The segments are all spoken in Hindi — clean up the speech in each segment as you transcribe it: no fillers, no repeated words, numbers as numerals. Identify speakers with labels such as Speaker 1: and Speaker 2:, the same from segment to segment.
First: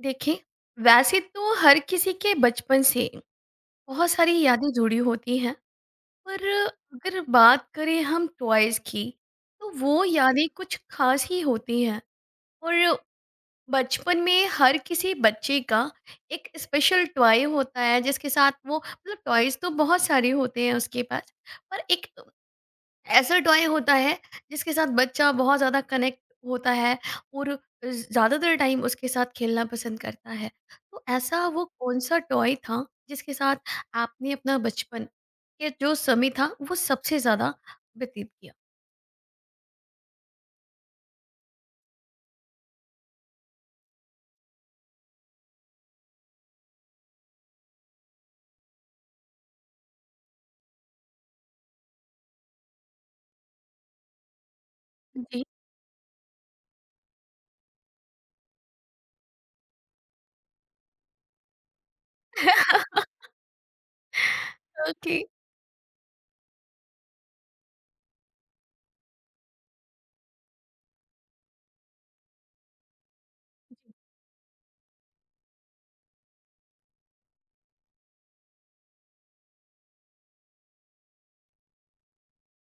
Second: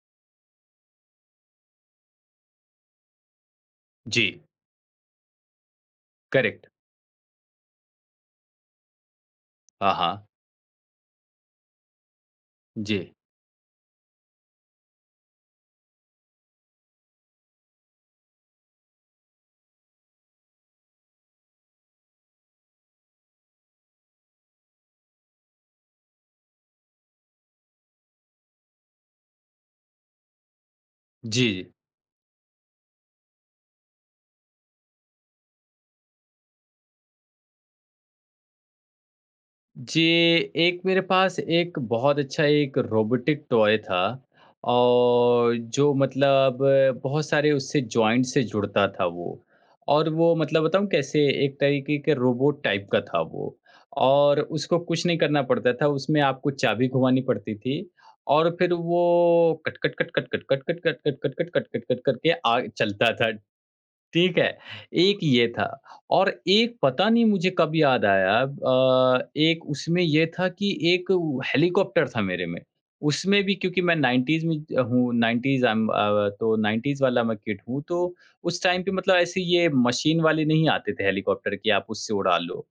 Speaker 1: देखिए, वैसे तो हर किसी के बचपन से बहुत
Speaker 2: जी,
Speaker 1: सारी यादें जुड़ी होती हैं, पर
Speaker 2: करेक्ट।
Speaker 1: अगर बात करें हम टॉयज़ की, तो
Speaker 2: हाँ,
Speaker 1: वो
Speaker 2: हाँ।
Speaker 1: यादें कुछ ख़ास ही होती हैं।
Speaker 2: जी।
Speaker 1: और बचपन में हर किसी बच्चे का एक स्पेशल टॉय होता है, जिसके साथ वो, मतलब, टॉयज़ तो बहुत सारे होते हैं उसके पास, पर एक ऐसा टॉय होता है जिसके साथ बच्चा बहुत ज़्यादा कनेक्ट होता है और ज़्यादातर टाइम उसके साथ खेलना पसंद करता है। तो
Speaker 2: जी,
Speaker 1: ऐसा वो
Speaker 2: जी।
Speaker 1: कौन-सा टॉय था जिसके साथ आपने अपना बचपन के जो समय था वो सबसे ज़्यादा व्यतीत किया?
Speaker 2: जी, एक मेरे पास एक बहुत अच्छा एक रोबोटिक टॉय था और जो मतलब बहुत सारे उससे जॉइंट से जुड़ता था वो। और वो मतलब बताऊँ कैसे, एक तरीके के रोबोट टाइप का था वो। और उसको कुछ नहीं
Speaker 1: जी।
Speaker 2: करना पड़ता था, उसमें आपको चाबी घुमानी पड़ती थी और फिर वो cut, cut, cut, cut, cut, cut, cut, cut, cut, cut, cut, cut, cut, cut, cut करके आ चलता था। ठीक है,
Speaker 1: ओके।
Speaker 2: एक ये था। और एक पता नहीं मुझे कब याद आया, एक उसमें ये था कि एक उ हेलीकॉप्टर था मेरे में। उसमें भी क्योंकि मैं 90s में ज हूँ, 90s आई एम तो 90s वाला मैं किड हूँ। तो उस टाइम पे मतलब ऐसे ये मशीन वाले नहीं आते थे हेलीकॉप्टर कि आप उससे उड़ा लो।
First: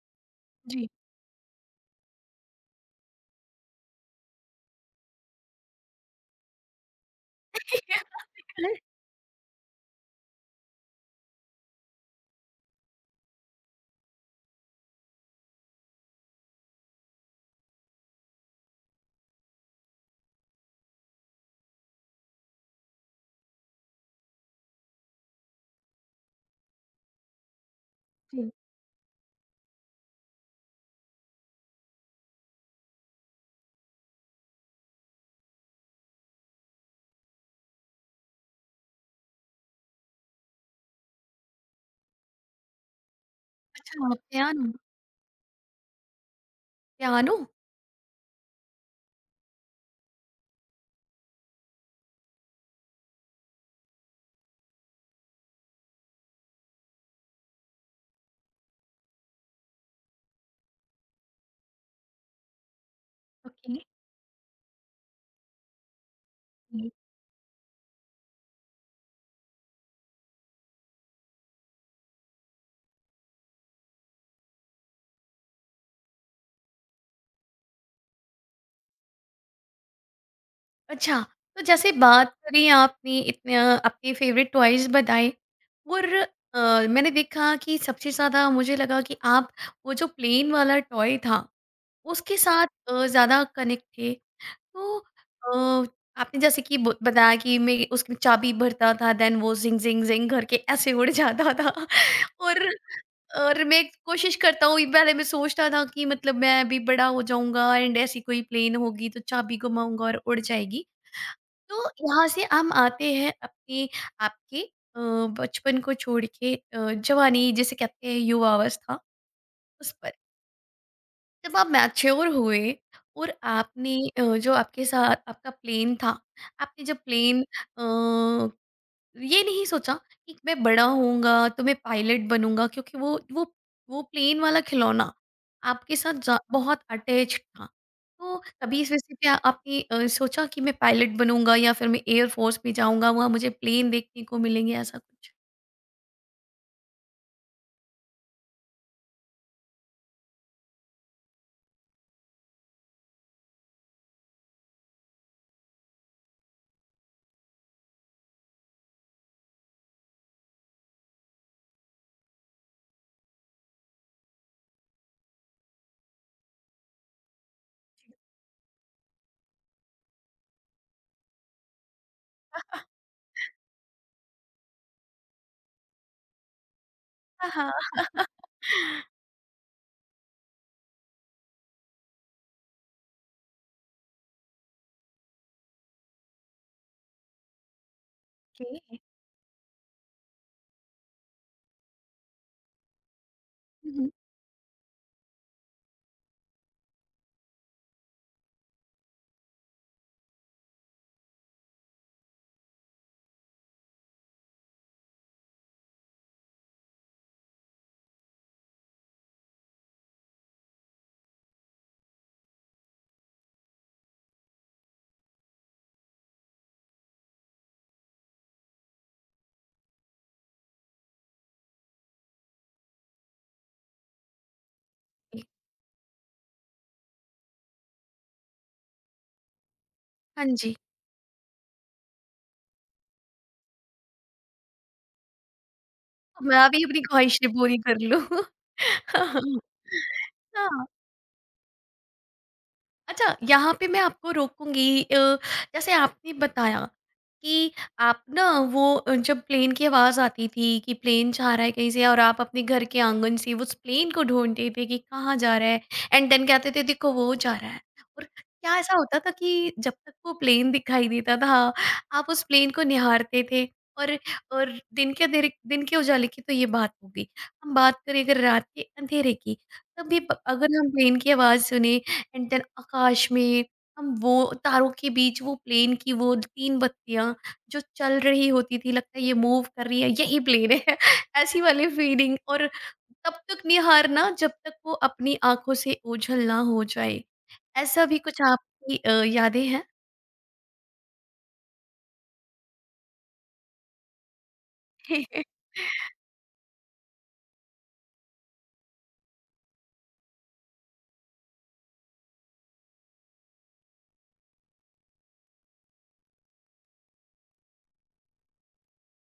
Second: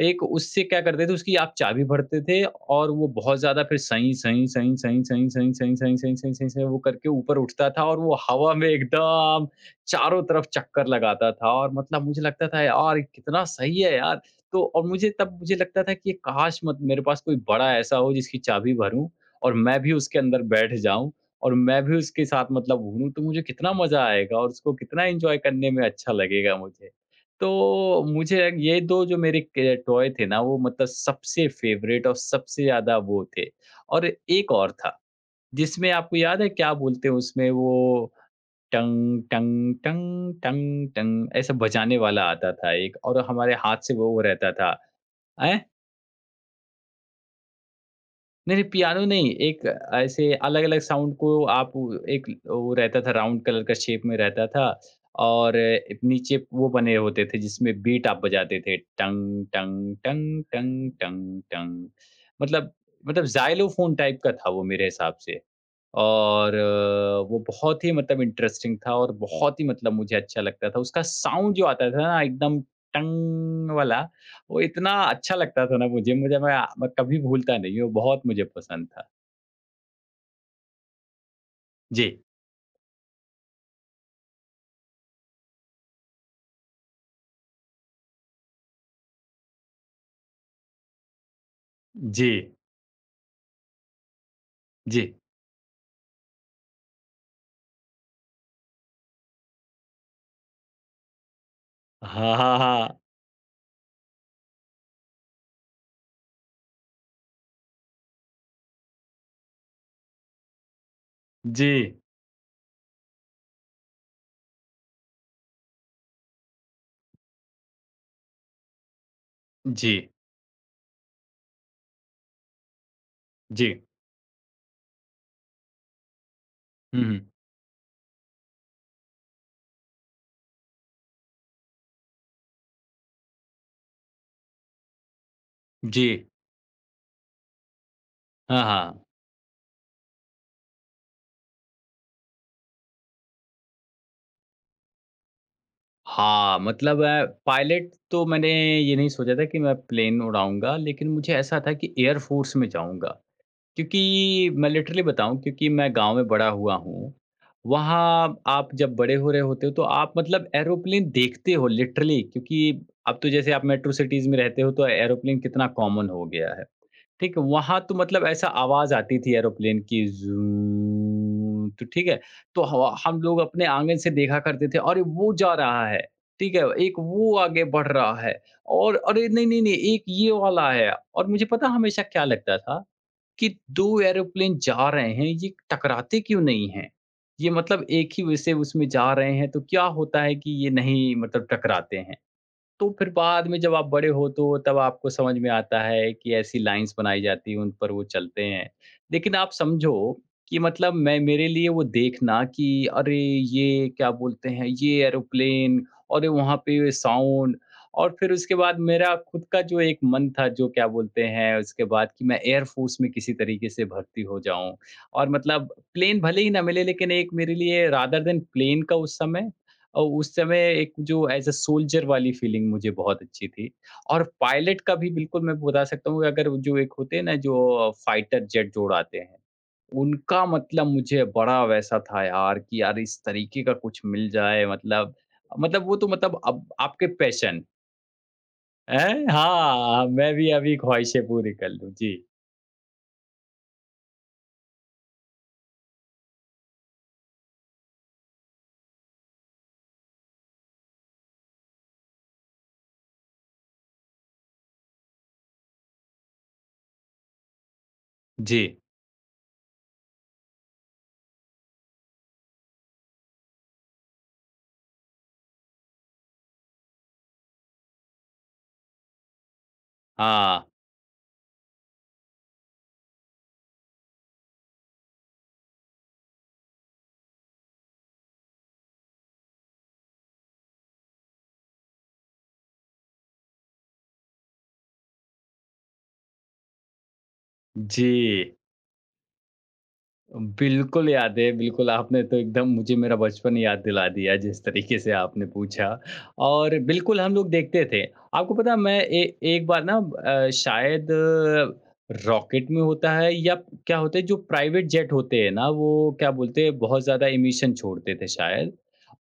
Speaker 2: एक उससे क्या
Speaker 1: जी।
Speaker 2: करते थे, उसकी आप चाबी भरते थे और वो बहुत ज़्यादा फिर सही, सही, सही, सही, सही, सही, सही, सही, सही, सही, सही, सही वो करके ऊपर उठता था और वो हवा में एकदम चारों तरफ चक्कर लगाता था। और मतलब मुझे लगता था यार कितना सही है यार। तो और मुझे तब मुझे लगता था कि ये काश मत मेरे पास कोई बड़ा ऐसा हो जिसकी चाबी भरूँ और मैं भी उसके अंदर बैठ जाऊँ और मैं भी उसके साथ मतलब घूमूँ, तो मुझे कितना मज़ा आएगा और उसको कितना एन्जॉय करने में अच्छा लगेगा मुझे। तो मुझे
Speaker 1: जी।
Speaker 2: ये 2 जो मेरे क टॉय थे ना वो मतलब सबसे फ़ेवरेट और सबसे ज़्यादा वो थे। और एक और था जिसमें आपको याद है क्या बोलते हैं उसमें वो टंग टंग टंग टंग टंग ऐसा बजाने वाला आता था। एक और हमारे हाथ से
Speaker 1: अच्छा,
Speaker 2: वो रहता था।
Speaker 1: पियानो?
Speaker 2: हैं?
Speaker 1: पियानो?
Speaker 2: नहीं, नहीं पियानो नहीं, एक ऐसे अलग-अलग साउंड को आप एक वो रहता था, राउंड कलर का शेप में रहता था और एक नीचे वो बने होते थे जिसमें बीट आप बजाते थे, टंग टंग टंग टंग टंग टंग। मतलब मतलब
Speaker 1: ओके।
Speaker 2: ज़ाइलोफ़ोन टाइप का था वो मेरे हिसाब से। और वो बहुत ही मतलब इंटरेस्टिंग था और बहुत ही मतलब मुझे अच्छा लगता था। उसका साउंड जो आता था ना एकदम टंग वाला, वो इतना अच्छा लगता था ना मुझे, मुझे मैं कभी भूलता नहीं हूँ, बहुत मुझे पसंद था।
Speaker 1: अच्छा, तो जैसे
Speaker 2: जी।
Speaker 1: बात करें, आपने इतने अपने फेवरेट टॉयज़ बताए और अ, मैंने देखा कि सबसे ज़्यादा मुझे लगा कि आप वो जो प्लेन वाला टॉय था,
Speaker 2: जी,
Speaker 1: उसके साथ ज़्यादा कनेक्ट थे। तो
Speaker 2: जी।
Speaker 1: आपने जैसे कि ब बताया कि मैं उसकी चाबी भरता था, देन वो ज़िंग ज़िंग ज़िंग करके ऐसे उड़ जाता था
Speaker 2: हाँ, हाँ,
Speaker 1: और
Speaker 2: हाँ।
Speaker 1: और मैं कोशिश करता हूँ, पहले मैं सोचता था कि, मतलब, मैं भी बड़ा हो जाऊँगा एंड ऐसी कोई प्लेन होगी तो चाबी घुमाऊँगा और उड़ जाएगी।
Speaker 2: जी,
Speaker 1: तो यहाँ से हम आते हैं अपने, आपके अ, बचपन को छोड़ के, जवानी जिसे कहते हैं युवावस्था, उस
Speaker 2: जी,
Speaker 1: पर। जब आप मैच्योर हुए और
Speaker 2: जी।
Speaker 1: आपने, जो आपके साथ आपका प्लेन था, आपने जब
Speaker 2: हुँ, हुँ।
Speaker 1: प्लेन, अ, ये नहीं सोचा कि मैं बड़ा होऊँगा तो मैं पायलट बनूँगा, क्योंकि वो वो प्लेन वाला खिलौना आपके
Speaker 2: जी।
Speaker 1: साथ जा बहुत अटैच्ड था। तो
Speaker 2: हाँ,
Speaker 1: कभी इस वजह
Speaker 2: हाँ।
Speaker 1: से क्या आपने सोचा कि मैं पायलट बनूँगा या फिर मैं एयर फ़ोर्स में जाऊँगा, वहाँ मुझे प्लेन देखने को मिलेंगे, ऐसा कुछ?
Speaker 2: हाँ, मतलब पायलट तो मैंने ये नहीं सोचा था कि मैं प्लेन उड़ाऊँगा, लेकिन मुझे ऐसा था कि एयर फ़ोर्स में जाऊँगा। क्योंकि मैं लिटरली बताऊँ, क्योंकि मैं गाँव में बड़ा हुआ हूँ। वहाँ आप जब बड़े हो रहे होते हो तो आप मतलब एरोप्लेन देखते हो लिटरली, क्योंकि अब तो जैसे आप मेट्रो सिटीज़ में रहते हो तो एरोप्लेन कितना कॉमन हो गया है। ठीक है, वहाँ तो मतलब ऐसा आवाज़ आती थी एरोप्लेन की ज़ू, तो ठीक है, तो ह हम लोग अपने आँगन से देखा करते थे अरे वो जा रहा है, ठीक है, एक वो
Speaker 1: हाँ,
Speaker 2: आगे
Speaker 1: हाँ।
Speaker 2: बढ़ रहा है। और अरे नहीं, नहीं, नहीं एक ये वाला है। और मुझे पता हमेशा क्या लगता था कि 2 एरोप्लेन जा रहे हैं, ये टकराते क्यों नहीं हैं? ये मतलब एक ही वैसे उसमें
Speaker 1: ओके।
Speaker 2: जा रहे हैं, तो क्या होता है कि ये नहीं मतलब टकराते हैं? तो फिर बाद में जब आप
Speaker 1: हुँ,
Speaker 2: बड़े
Speaker 1: हुँ।
Speaker 2: हो तो तब आपको समझ में आता है कि ऐसी लाइन्स बनाई जाती हैं, उन पर वो चलते हैं। लेकिन आप समझो कि मतलब मैं मेरे लिए वो देखना कि अरे! ये क्या बोलते हैं, ये एरोप्लेन, अरे! वहाँ पे साउंड। और फिर उसके बाद मेरा खुद का जो एक मन था जो क्या बोलते हैं उसके बाद कि मैं एयर फ़ोर्स में किसी तरीके से भर्ती हो जाऊँ। और मतलब प्लेन भले ही ना मिले, लेकिन एक मेरे लिए रादर देन प्लेन का उस समय, और उस समय एक जो एज़ अ सोल्जर वाली फीलिंग मुझे बहुत अच्छी थी। और पायलट का भी
Speaker 1: ए
Speaker 2: बिल्कुल मैं बता सकता हूँ, अगर जो एक होते हैं ना जो फाइटर जेट जो उड़ाते हैं, उनका
Speaker 1: हाँ जी,
Speaker 2: मतलब मुझे बड़ा वैसा था यार कि यार इस तरीके का कुछ मिल जाए मतलब, मतलब वो तो मतलब
Speaker 1: मैं
Speaker 2: अब
Speaker 1: भी अपनी
Speaker 2: आपके
Speaker 1: ख्वाहिशें
Speaker 2: पैशन।
Speaker 1: पूरी कर लूँ।
Speaker 2: हैं? हाँ, मैं भी अभी
Speaker 1: हाँ।
Speaker 2: ख्वाहिशें पूरी कर लूँ। जी,
Speaker 1: अच्छा, यहाँ पे मैं आपको रोकूँगी। जैसे आपने बताया कि आप ना वो, जब प्लेन की आवाज़ आती थी कि प्लेन जा रहा है कहीं से, और आप अपने घर के आँगन से उस प्लेन को ढूँढते थे कि कहाँ जा रहा है, एंड देन कहते थे देखो वो जा रहा है। और
Speaker 2: जी।
Speaker 1: क्या ऐसा होता था कि जब तक वो प्लेन दिखाई देता था, आप उस प्लेन को निहारते थे, और और दिन के अंधेरे, दिन के उजाले की तो ये बात हो गई। हम बात करें अगर रात के अंधेरे की, तब भी प
Speaker 2: हाँ,
Speaker 1: अगर हम प्लेन की आवाज़ सुने एंड देन आकाश में हम वो तारों के बीच वो प्लेन की वो तीन बत्तियां जो चल रही होती थी, लगता है ये मूव कर रही है, यही प्लेन है ऐसी वाली फीलिंग, और तब तक निहारना जब तक वो अपनी आंखों से ओझल ना हो जाए, ऐसा
Speaker 2: जी।
Speaker 1: भी कुछ आपकी यादें हैं?
Speaker 2: बिल्कुल याद है, बिल्कुल आपने तो एकदम मुझे मेरा बचपन याद दिला दिया जिस तरीके से आपने पूछा और बिल्कुल हम लोग देखते थे। आपको पता है, मैं ए एक बार ना, शायद रॉकेट में होता है या क्या होता है जो प्राइवेट जेट होते हैं ना, वो क्या बोलते हैं बहुत ज़्यादा एमिशन छोड़ते थे शायद।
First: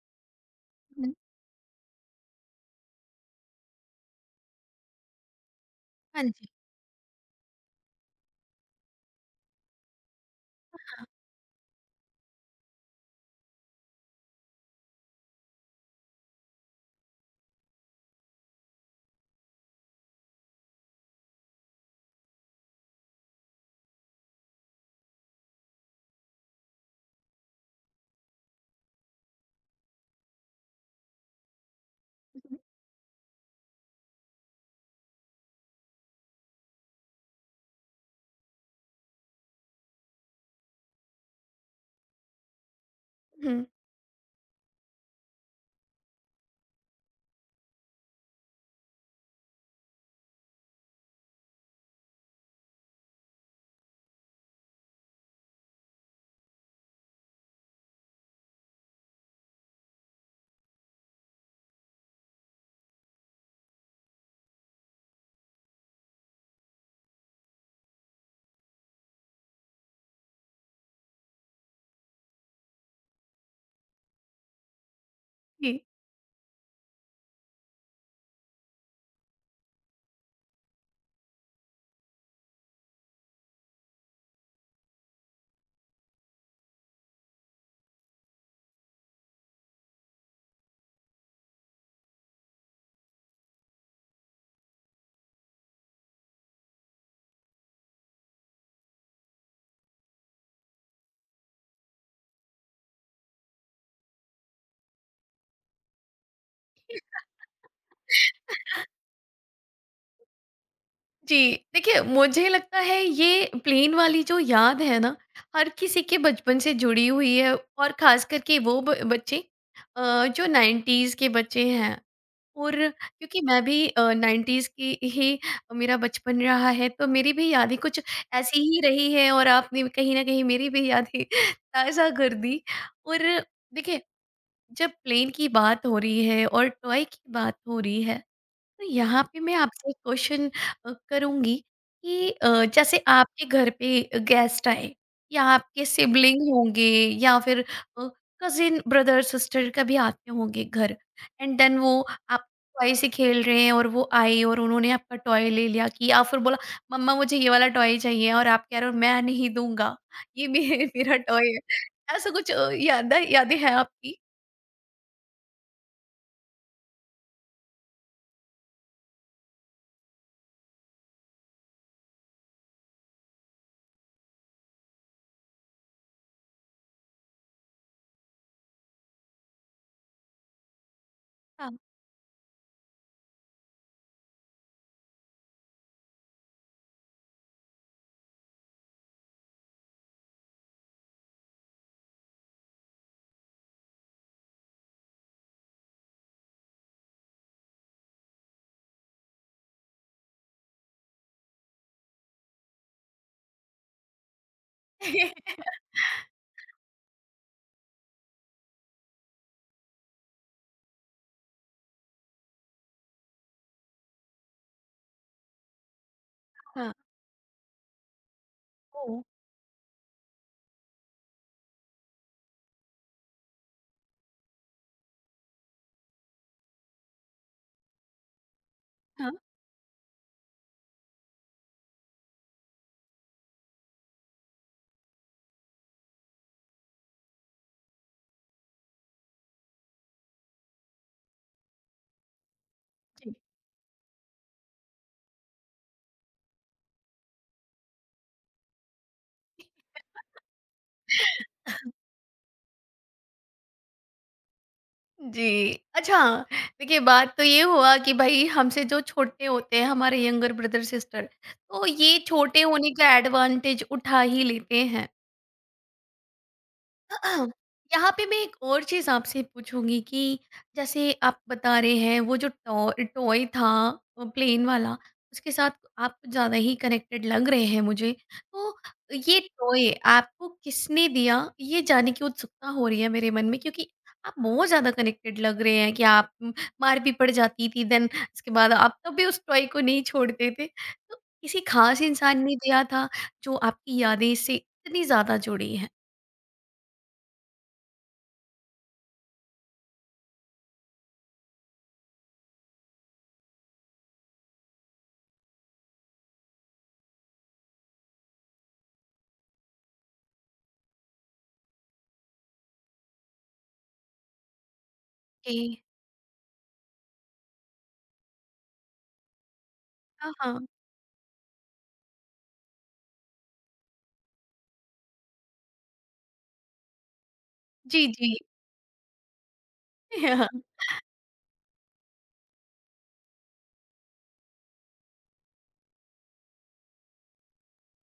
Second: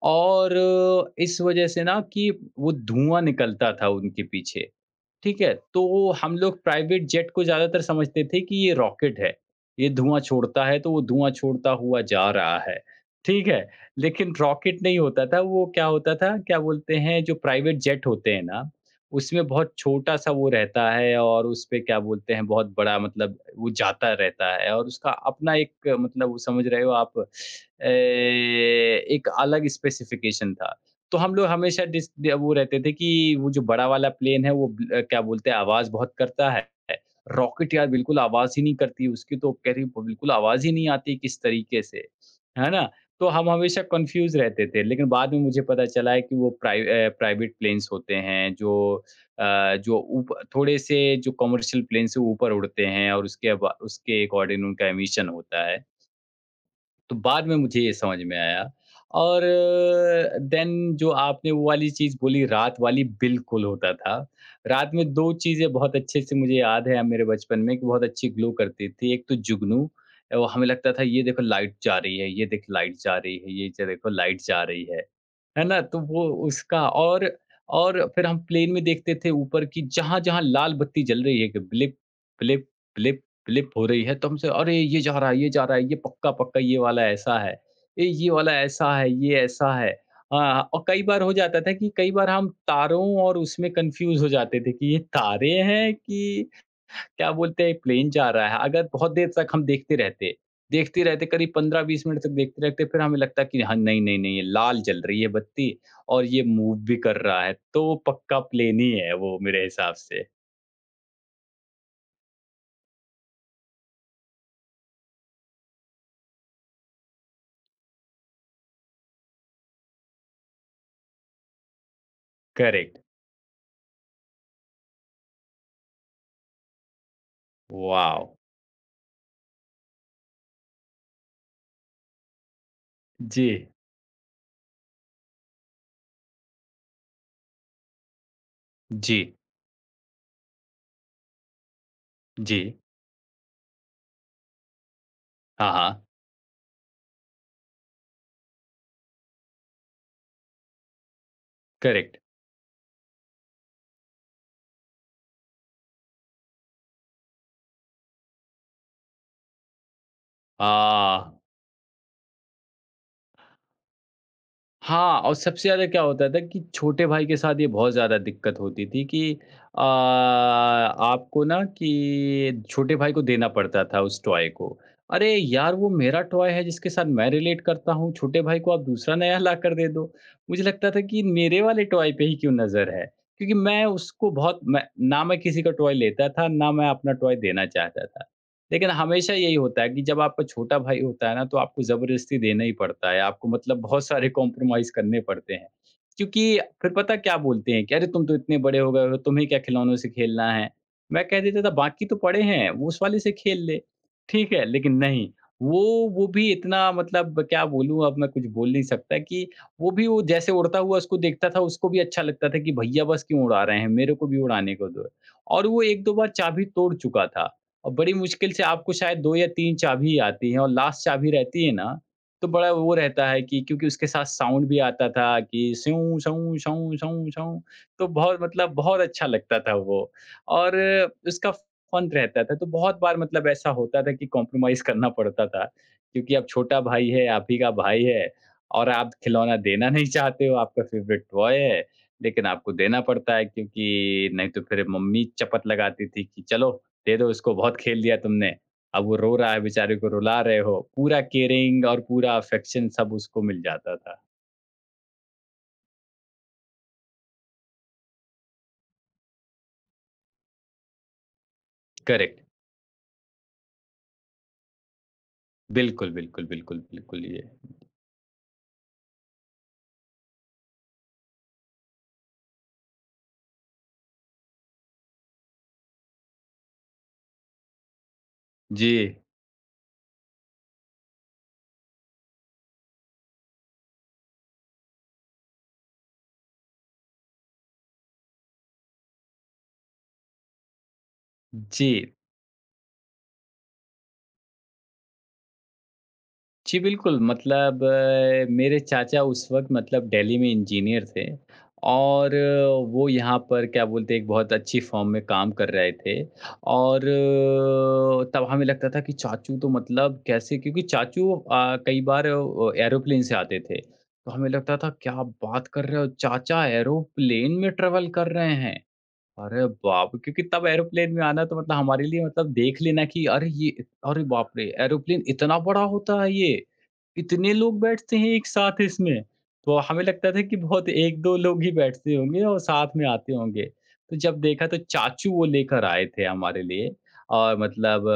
Speaker 2: और
Speaker 1: हम्म,
Speaker 2: इस वज़ह से ना कि वो धुआँ निकलता था उनके पीछे। ठीक है? तो
Speaker 1: हाँ
Speaker 2: हम
Speaker 1: जी।
Speaker 2: लोग प्राइवेट जेट को ज़्यादातर समझते थे कि ये रॉकेट है, ये धुआँ छोड़ता है तो वो धुआँ छोड़ता हुआ जा रहा है, ठीक है? लेकिन रॉकेट नहीं होता था, वो क्या होता था, क्या बोलते हैं जो प्राइवेट जेट होते हैं ना, उसमें बहुत छोटा-सा वो रहता है और उसपे क्या बोलते हैं बहुत बड़ा मतलब वो जाता रहता है और उसका अपना एक मतलब वो समझ रहे हो आप, एक अलग स्पेसिफ़िकेशन था। तो हम लोग हमेशा डिस ड वो रहते थे कि वो जो बड़ा वाला प्लेन है वो क्या बोलते हैं आवाज़ बहुत करता है। रॉकेट यार बिल्कुल आवाज़ ही नहीं करती उसकी, तो कह रही बिल्कुल आवाज़ ही नहीं आती किस तरीके से, है ना? तो हम
Speaker 1: हम्म।
Speaker 2: हमेशा कन्फ्यूज़ रहते थे, लेकिन बाद में मुझे पता चला है कि वो प्राइवेट प्लेन्स होते हैं जो अ, जो ऊप थोड़े से जो कमर्शियल प्लेन से ऊपर उड़ते हैं और उसके बा उसके अकॉर्डिंग उनका एमिशन होता है। तो बाद में मुझे ये समझ में आया। और देन जो आपने वो वाली चीज़ बोली रात वाली, बिल्कुल होता था। रात में 2 चीज़ें बहुत अच्छे से मुझे याद है मेरे बचपन में कि बहुत अच्छी ग्लो करती थी। एक तो जुगनू, वो हमें लगता था ये देखो लाइट जा रही है, ये देख लाइट जा रही है, ये च देखो लाइट जा रही है। है
Speaker 1: जी,
Speaker 2: ना? तो वो उसका। और फिर हम प्लेन में देखते थे ऊपर की जहाँ-जहाँ लाल बत्ती जल रही है कि ब्लिप, ब्लिप, ब्लिप क्लिप हो रही है, तो हमसे अरे ये जा रहा है, ये जा रहा है, ये पक्का-पक्का ये वाला ऐसा है, ए ये वाला ऐसा है, ये ऐसा है। हाँ, और कई बार हो जाता था कि कई बार हम तारों और उसमें कन्फ्यूज़ हो जाते थे कि ये तारे हैं कि क्या बोलते हैं प्लेन जा रहा है। अगर बहुत देर तक हम देखते रहते करीब 15-20 मिनट तक देखते रहते, फिर हमें लगता कि हाँ, नहीं, नहीं, नहीं ये लाल जल रही है बत्ती और ये मूव भी कर रहा है तो पक्का प्लेन ही है वो मेरे हिसाब से।
Speaker 1: जी। देखिए, मुझे लगता है ये प्लेन वाली जो याद है ना, हर किसी के बचपन से जुड़ी हुई है, और खास करके वो बच्चे, जो नाइन्टीज के बच्चे हैं। और
Speaker 2: करेक्ट।
Speaker 1: क्योंकि मैं भी नाइन्टीज की ही, मेरा बचपन रहा है, तो मेरी भी यादें कुछ
Speaker 2: वॉव!
Speaker 1: ऐसी ही रही है, और आपने कहीं ना कहीं मेरी भी यादें ताज़ा कर दी। और
Speaker 2: जी,
Speaker 1: देखिए, जब प्लेन की बात हो रही है और टॉय की बात हो रही है, तो
Speaker 2: जी।
Speaker 1: यहाँ पे मैं आपसे एक क्वेश्चन करूँगी कि
Speaker 2: जी,
Speaker 1: जैसे आपके घर पे गेस्ट आए, या
Speaker 2: हाँ,
Speaker 1: आपके
Speaker 2: हाँ,
Speaker 1: सिबलिंग होंगे, या फिर कजिन ब्रदर सिस्टर कभी आते होंगे घर, एंड देन वो,
Speaker 2: करेक्ट।
Speaker 1: आप टॉय से खेल रहे हैं और वो आए और उन्होंने आपका टॉय ले लिया, कि या फिर बोला, मम्मा मुझे ये वाला टॉय चाहिए, और आप कह रहे हो मैं नहीं दूंगा ये
Speaker 2: अ,
Speaker 1: मेरा टॉय है, ऐसा कुछ, यादें हैं आपकी?
Speaker 2: हाँ, और सबसे ज़्यादा क्या होता था कि छोटे भाई के साथ ये बहुत ज़्यादा दिक्कत होती थी कि आपको ना कि छोटे भाई को देना पड़ता था उस टॉय को। अरे यार! वो मेरा टॉय है जिसके साथ मैं रिलेट करता हूँ, छोटे भाई को आप दूसरा नया लाकर दे दो। मुझे लगता था कि मेरे
Speaker 1: हाँ।
Speaker 2: वाले टॉय पे ही क्यों नज़र है? क्योंकि मैं उसको बहुत मैं ना मैं किसी का टॉय लेता था, ना मैं अपना टॉय देना चाहता था। लेकिन हमेशा यही होता है कि जब आपका छोटा भाई होता है ना, तो आपको ज़बरदस्ती देना ही पड़ता है। आपको मतलब बहुत सारे कॉम्प्रोमाइज़ करने पड़ते हैं। क्योंकि फिर पता क्या बोलते हैं कि, "अरे! तुम तो इतने बड़े हो गए हो, तुम्हें क्या खिलौनों से खेलना है?" मैं कह देता था, "बाकी तो पड़े हैं, वो उस वाले से खेल ले।" ठीक है, लेकिन नहीं, वो वो भी इतना मतलब क्या बोलूँ, अब मैं कुछ बोल नहीं सकता कि वो भी वो जैसे उड़ता हुआ उसको देखता था, उसको भी अच्छा लगता था कि भैया बस क्यों उड़ा रहे हैं, मेरे को भी उड़ाने को दो। और वो 1-2 बार चाबी
Speaker 1: हाँ।
Speaker 2: तोड़ चुका था। और बड़ी मुश्किल से आपको
Speaker 1: ओ
Speaker 2: शायद 2 या 3 चाबी आती हैं और लास्ट चाबी रहती है ना, तो बड़ा वो रहता है कि, क्योंकि उसके साथ साउंड भी आता था कि स्यूँ, स्यूँ, स्यूँ, स्यूँ, स्यूँ, तो बहुत मतलब बहुत अच्छा
Speaker 1: हाँ
Speaker 2: लगता था वो और उसका फन रहता था। तो बहुत बार मतलब ऐसा होता था कि कॉम्प्रोमाइज़ करना पड़ता था, क्योंकि अब छोटा भाई है, आप ही का भाई है और आप खिलौना देना नहीं चाहते हो, आपका फ़ेवरेट टॉय है, लेकिन आपको देना
Speaker 1: जी।
Speaker 2: पड़ता है, क्योंकि नहीं तो फिर मम्मी चपत लगाती थी कि चलो दे दो इसको, बहुत खेल दिया तुमने। अब वो रो रहा है, बेचारे को रुला रहे हो। पूरा केयरिंग और पूरा अफेक्शन सब उसको मिल जाता था।
Speaker 1: जी। अच्छा, देखिए, बात तो ये हुआ कि भई हमसे जो छोटे होते हैं, हमारे यंगर ब्रदर सिस्टर, तो ये
Speaker 2: करेक्ट।
Speaker 1: छोटे होने का एडवांटेज उठा ही लेते हैं।
Speaker 2: बिल्कुल, बिल्कुल, बिल्कुल, बिल्कुल ये।
Speaker 1: यहाँ पे मैं एक और चीज़ आपसे पूछूंगी कि जैसे आप बता रहे हैं, वो जो टॉय टॉय था, प्लेन वाला, उसके साथ आप कुछ ज़्यादा ही कनेक्टेड लग रहे हैं मुझे। तो
Speaker 2: जी।
Speaker 1: ये टॉय आपको किसने दिया, ये जानने की उत्सुकता हो रही है मेरे मन में, क्योंकि आप बहुत ज़्यादा कनेक्टेड लग रहे हैं कि आप, मार भी पड़ जाती थी, देन इसके बाद आप तब भी उस टॉय को नहीं छोड़ते थे, तो किसी
Speaker 2: जी।
Speaker 1: खास इंसान ने दिया था जो आपकी यादें से इतनी ज़्यादा जुड़ी
Speaker 2: जी, बिल्कुल मतलब मेरे चाचा उस वक़्त मतलब दिल्ली में इंजीनियर थे और वो यहाँ पर क्या बोलते हैं एक बहुत अच्छी फ़र्म में काम कर रहे थे। और तब हमें लगता था कि चाचू तो मतलब कैसे, क्योंकि चाचू कई बार एरोप्लेन से आते थे। तो हमें लगता था क्या
Speaker 1: है?
Speaker 2: बात कर रहे हो, चाचा एरोप्लेन में ट्रैवल कर रहे हैं। अरे बाप!
Speaker 1: हाँ,
Speaker 2: क्योंकि तब
Speaker 1: हाँ।
Speaker 2: एरोप्लेन में आना तो मतलब हमारे लिए मतलब देख लेना कि अरे ये अरे बाप रे! एरोप्लेन इतना बड़ा होता है ये, इतने लोग
Speaker 1: जी,
Speaker 2: बैठते हैं
Speaker 1: जी।
Speaker 2: एक साथ इसमें। तो हमें लगता था कि
Speaker 1: हाँ।
Speaker 2: बहुत 1-2 लोग ही बैठते होंगे और साथ में आते होंगे। तो जब देखा तो चाचू वो लेकर आए थे हमारे लिए और मतलब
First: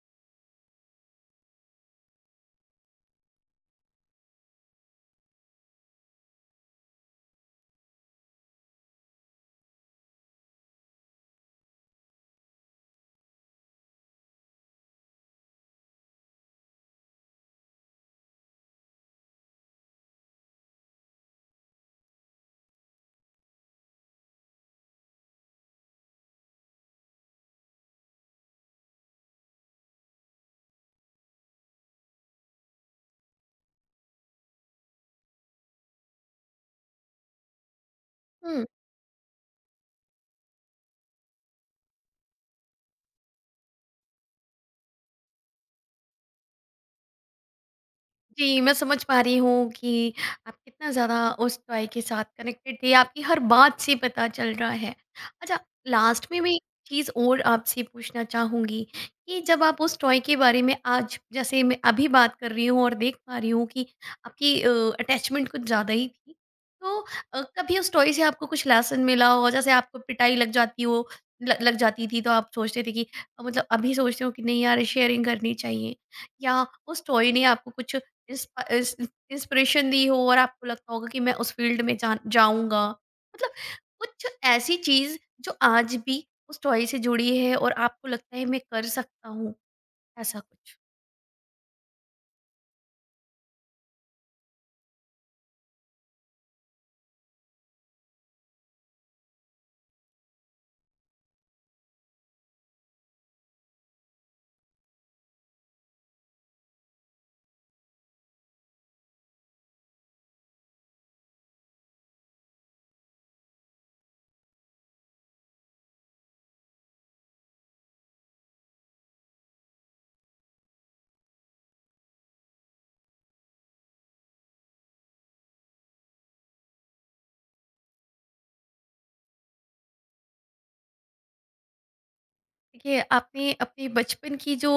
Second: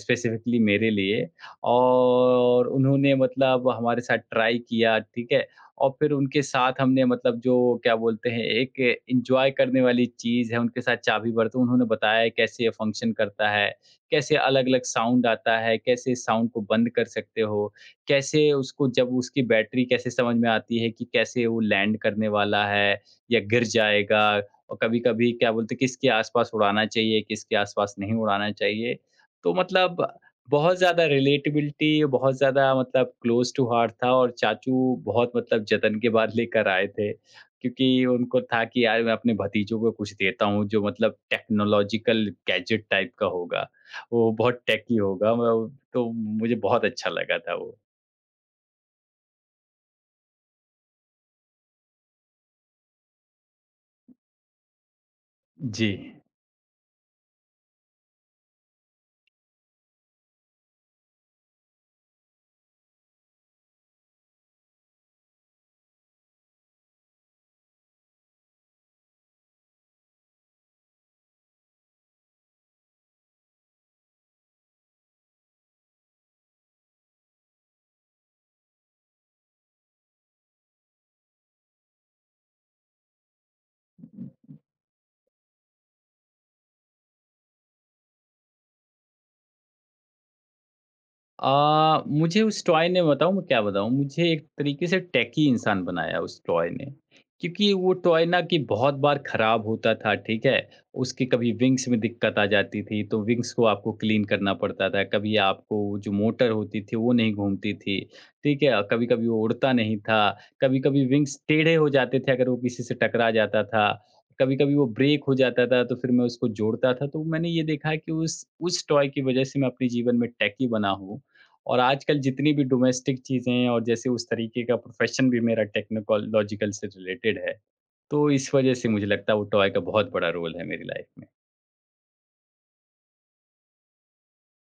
Speaker 2: स्पेसिफ़िकली मेरे लिए। और उन्होंने मतलब हमारे साथ ट्राई किया, ठीक है? और फिर उनके साथ हमने मतलब जो क्या बोलते हैं, एक एन्जॉय करने वाली चीज़ है, उनके साथ चाबी बरतूँ, उन्होंने बताया है कैसे ये फंक्शन करता है, कैसे अलग-अलग साउंड आता है, कैसे साउंड को बंद कर सकते हो, कैसे उसको जब उसकी बैटरी कैसे समझ में आती है कि कैसे वो लैंड करने वाला है या गिर जाएगा, और कभी-कभी क्या बोलते हैं, किसके आस-पास उड़ाना चाहिए, किसके आस-पास नहीं उड़ाना चाहिए। तो मतलब बहुत ज़्यादा रिलेटेबिलिटी, बहुत ज़्यादा मतलब क्लोज़ टू हार्ट था, और चाचू बहुत मतलब जतन के बाद लेकर आए थे। क्योंकि उनको
Speaker 1: हम्म।
Speaker 2: था कि यार मैं अपने भतीजों को कुछ देता हूँ जो मतलब टेक्नोलॉजिकल गैजेट टाइप का होगा। वो बहुत टेकी होगा मैं, तो मुझे बहुत अच्छा लगा था वो।
Speaker 1: जी, मैं समझ पा रही हूँ कि आप कितना ज़्यादा उस टॉय के साथ कनेक्टेड थे, आपकी हर बात से पता चल रहा है। अच्छा,
Speaker 2: जी।
Speaker 1: लास्ट में मैं एक चीज़ और आपसे पूछना चाहूँगी कि जब आप उस टॉय के बारे में आज, जैसे मैं अभी बात कर रही हूँ और देख पा रही हूँ कि आपकी अटैचमेंट कुछ ज़्यादा ही थी, तो कभी उस टॉय से आपको कुछ लेसन मिला हो? जैसे आपको पिटाई लग जाती हो, ल लग जाती थी, तो आप सोचते थे कि, मतलब, अभी सोचते हो कि नहीं यार, शेयरिंग करनी चाहिए, या उस टॉय ने आपको कुछ इंस्पा इंस इंस्पिरेशन दी हो और आपको लगता होगा कि मैं उस फील्ड में जा जाऊँगा। मतलब, कुछ ऐसी चीज़ जो आज भी उस टॉय से जुड़ी है और आपको लगता है मैं कर सकता हूँ, ऐसा कुछ?
Speaker 2: मुझे उस टॉय ने बताऊँ मैं क्या बताऊँ, मुझे एक तरीके से टैकी इंसान बनाया उस टॉय ने। क्योंकि वो टॉय ना कि बहुत बार खराब होता था, ठीक है? उसकी कभी विंग्स में दिक्कत आ जाती थी, तो विंग्स को आपको क्लीन करना पड़ता था। कभी आपको वो जो मोटर होती थी, वो नहीं घूमती थी, ठीक है? कभी-कभी वो उड़ता नहीं था, कभी-कभी विंग्स टेढ़े हो जाते थे अगर वो किसी से टकरा जाता था, कभी-कभी वो ब्रेक हो जाता था, तो फिर मैं उसको जोड़ता था। तो मैंने ये देखा है कि उस टॉय की वज़ह से मैं अपने जीवन में टैकी बना हूँ, और आजकल जितनी भी डोमेस्टिक चीज़ें हैं, और जैसे उस तरीके का प्रोफ़ेशन भी मेरा टेक्नोलॉजिकल से रिलेटेड है। तो इस वज़ह से मुझे लगता है वो टॉय का बहुत बड़ा रोल है मेरी लाइफ़ में।
Speaker 1: देखिए, आपने अपने बचपन की जो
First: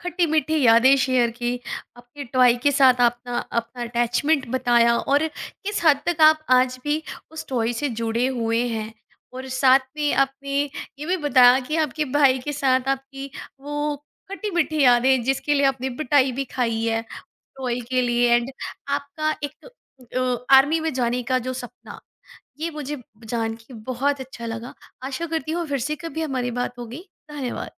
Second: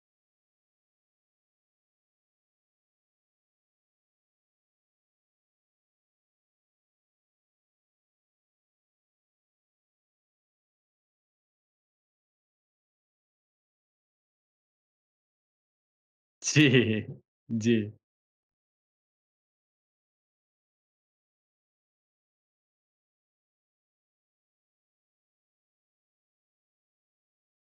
Speaker 1: खट्टी मीठी यादें शेयर की, अपने टॉय के साथ अपना अपना अटैचमेंट बताया, और किस हद तक आप आज भी उस टॉय से जुड़े हुए हैं, और साथ में आपने ये भी बताया कि आपके भाई के साथ आपकी वो खट्टी मीठी यादें, जिसके लिए आपने पिटाई भी खाई
Speaker 2: जी।
Speaker 1: है
Speaker 2: जी।
Speaker 1: टॉय के लिए, एंड आपका एक आर्मी में जाने का जो सपना, ये मुझे जान के बहुत अच्छा लगा। आशा करती हूँ फिर से कभी हमारी बात होगी। धन्यवाद।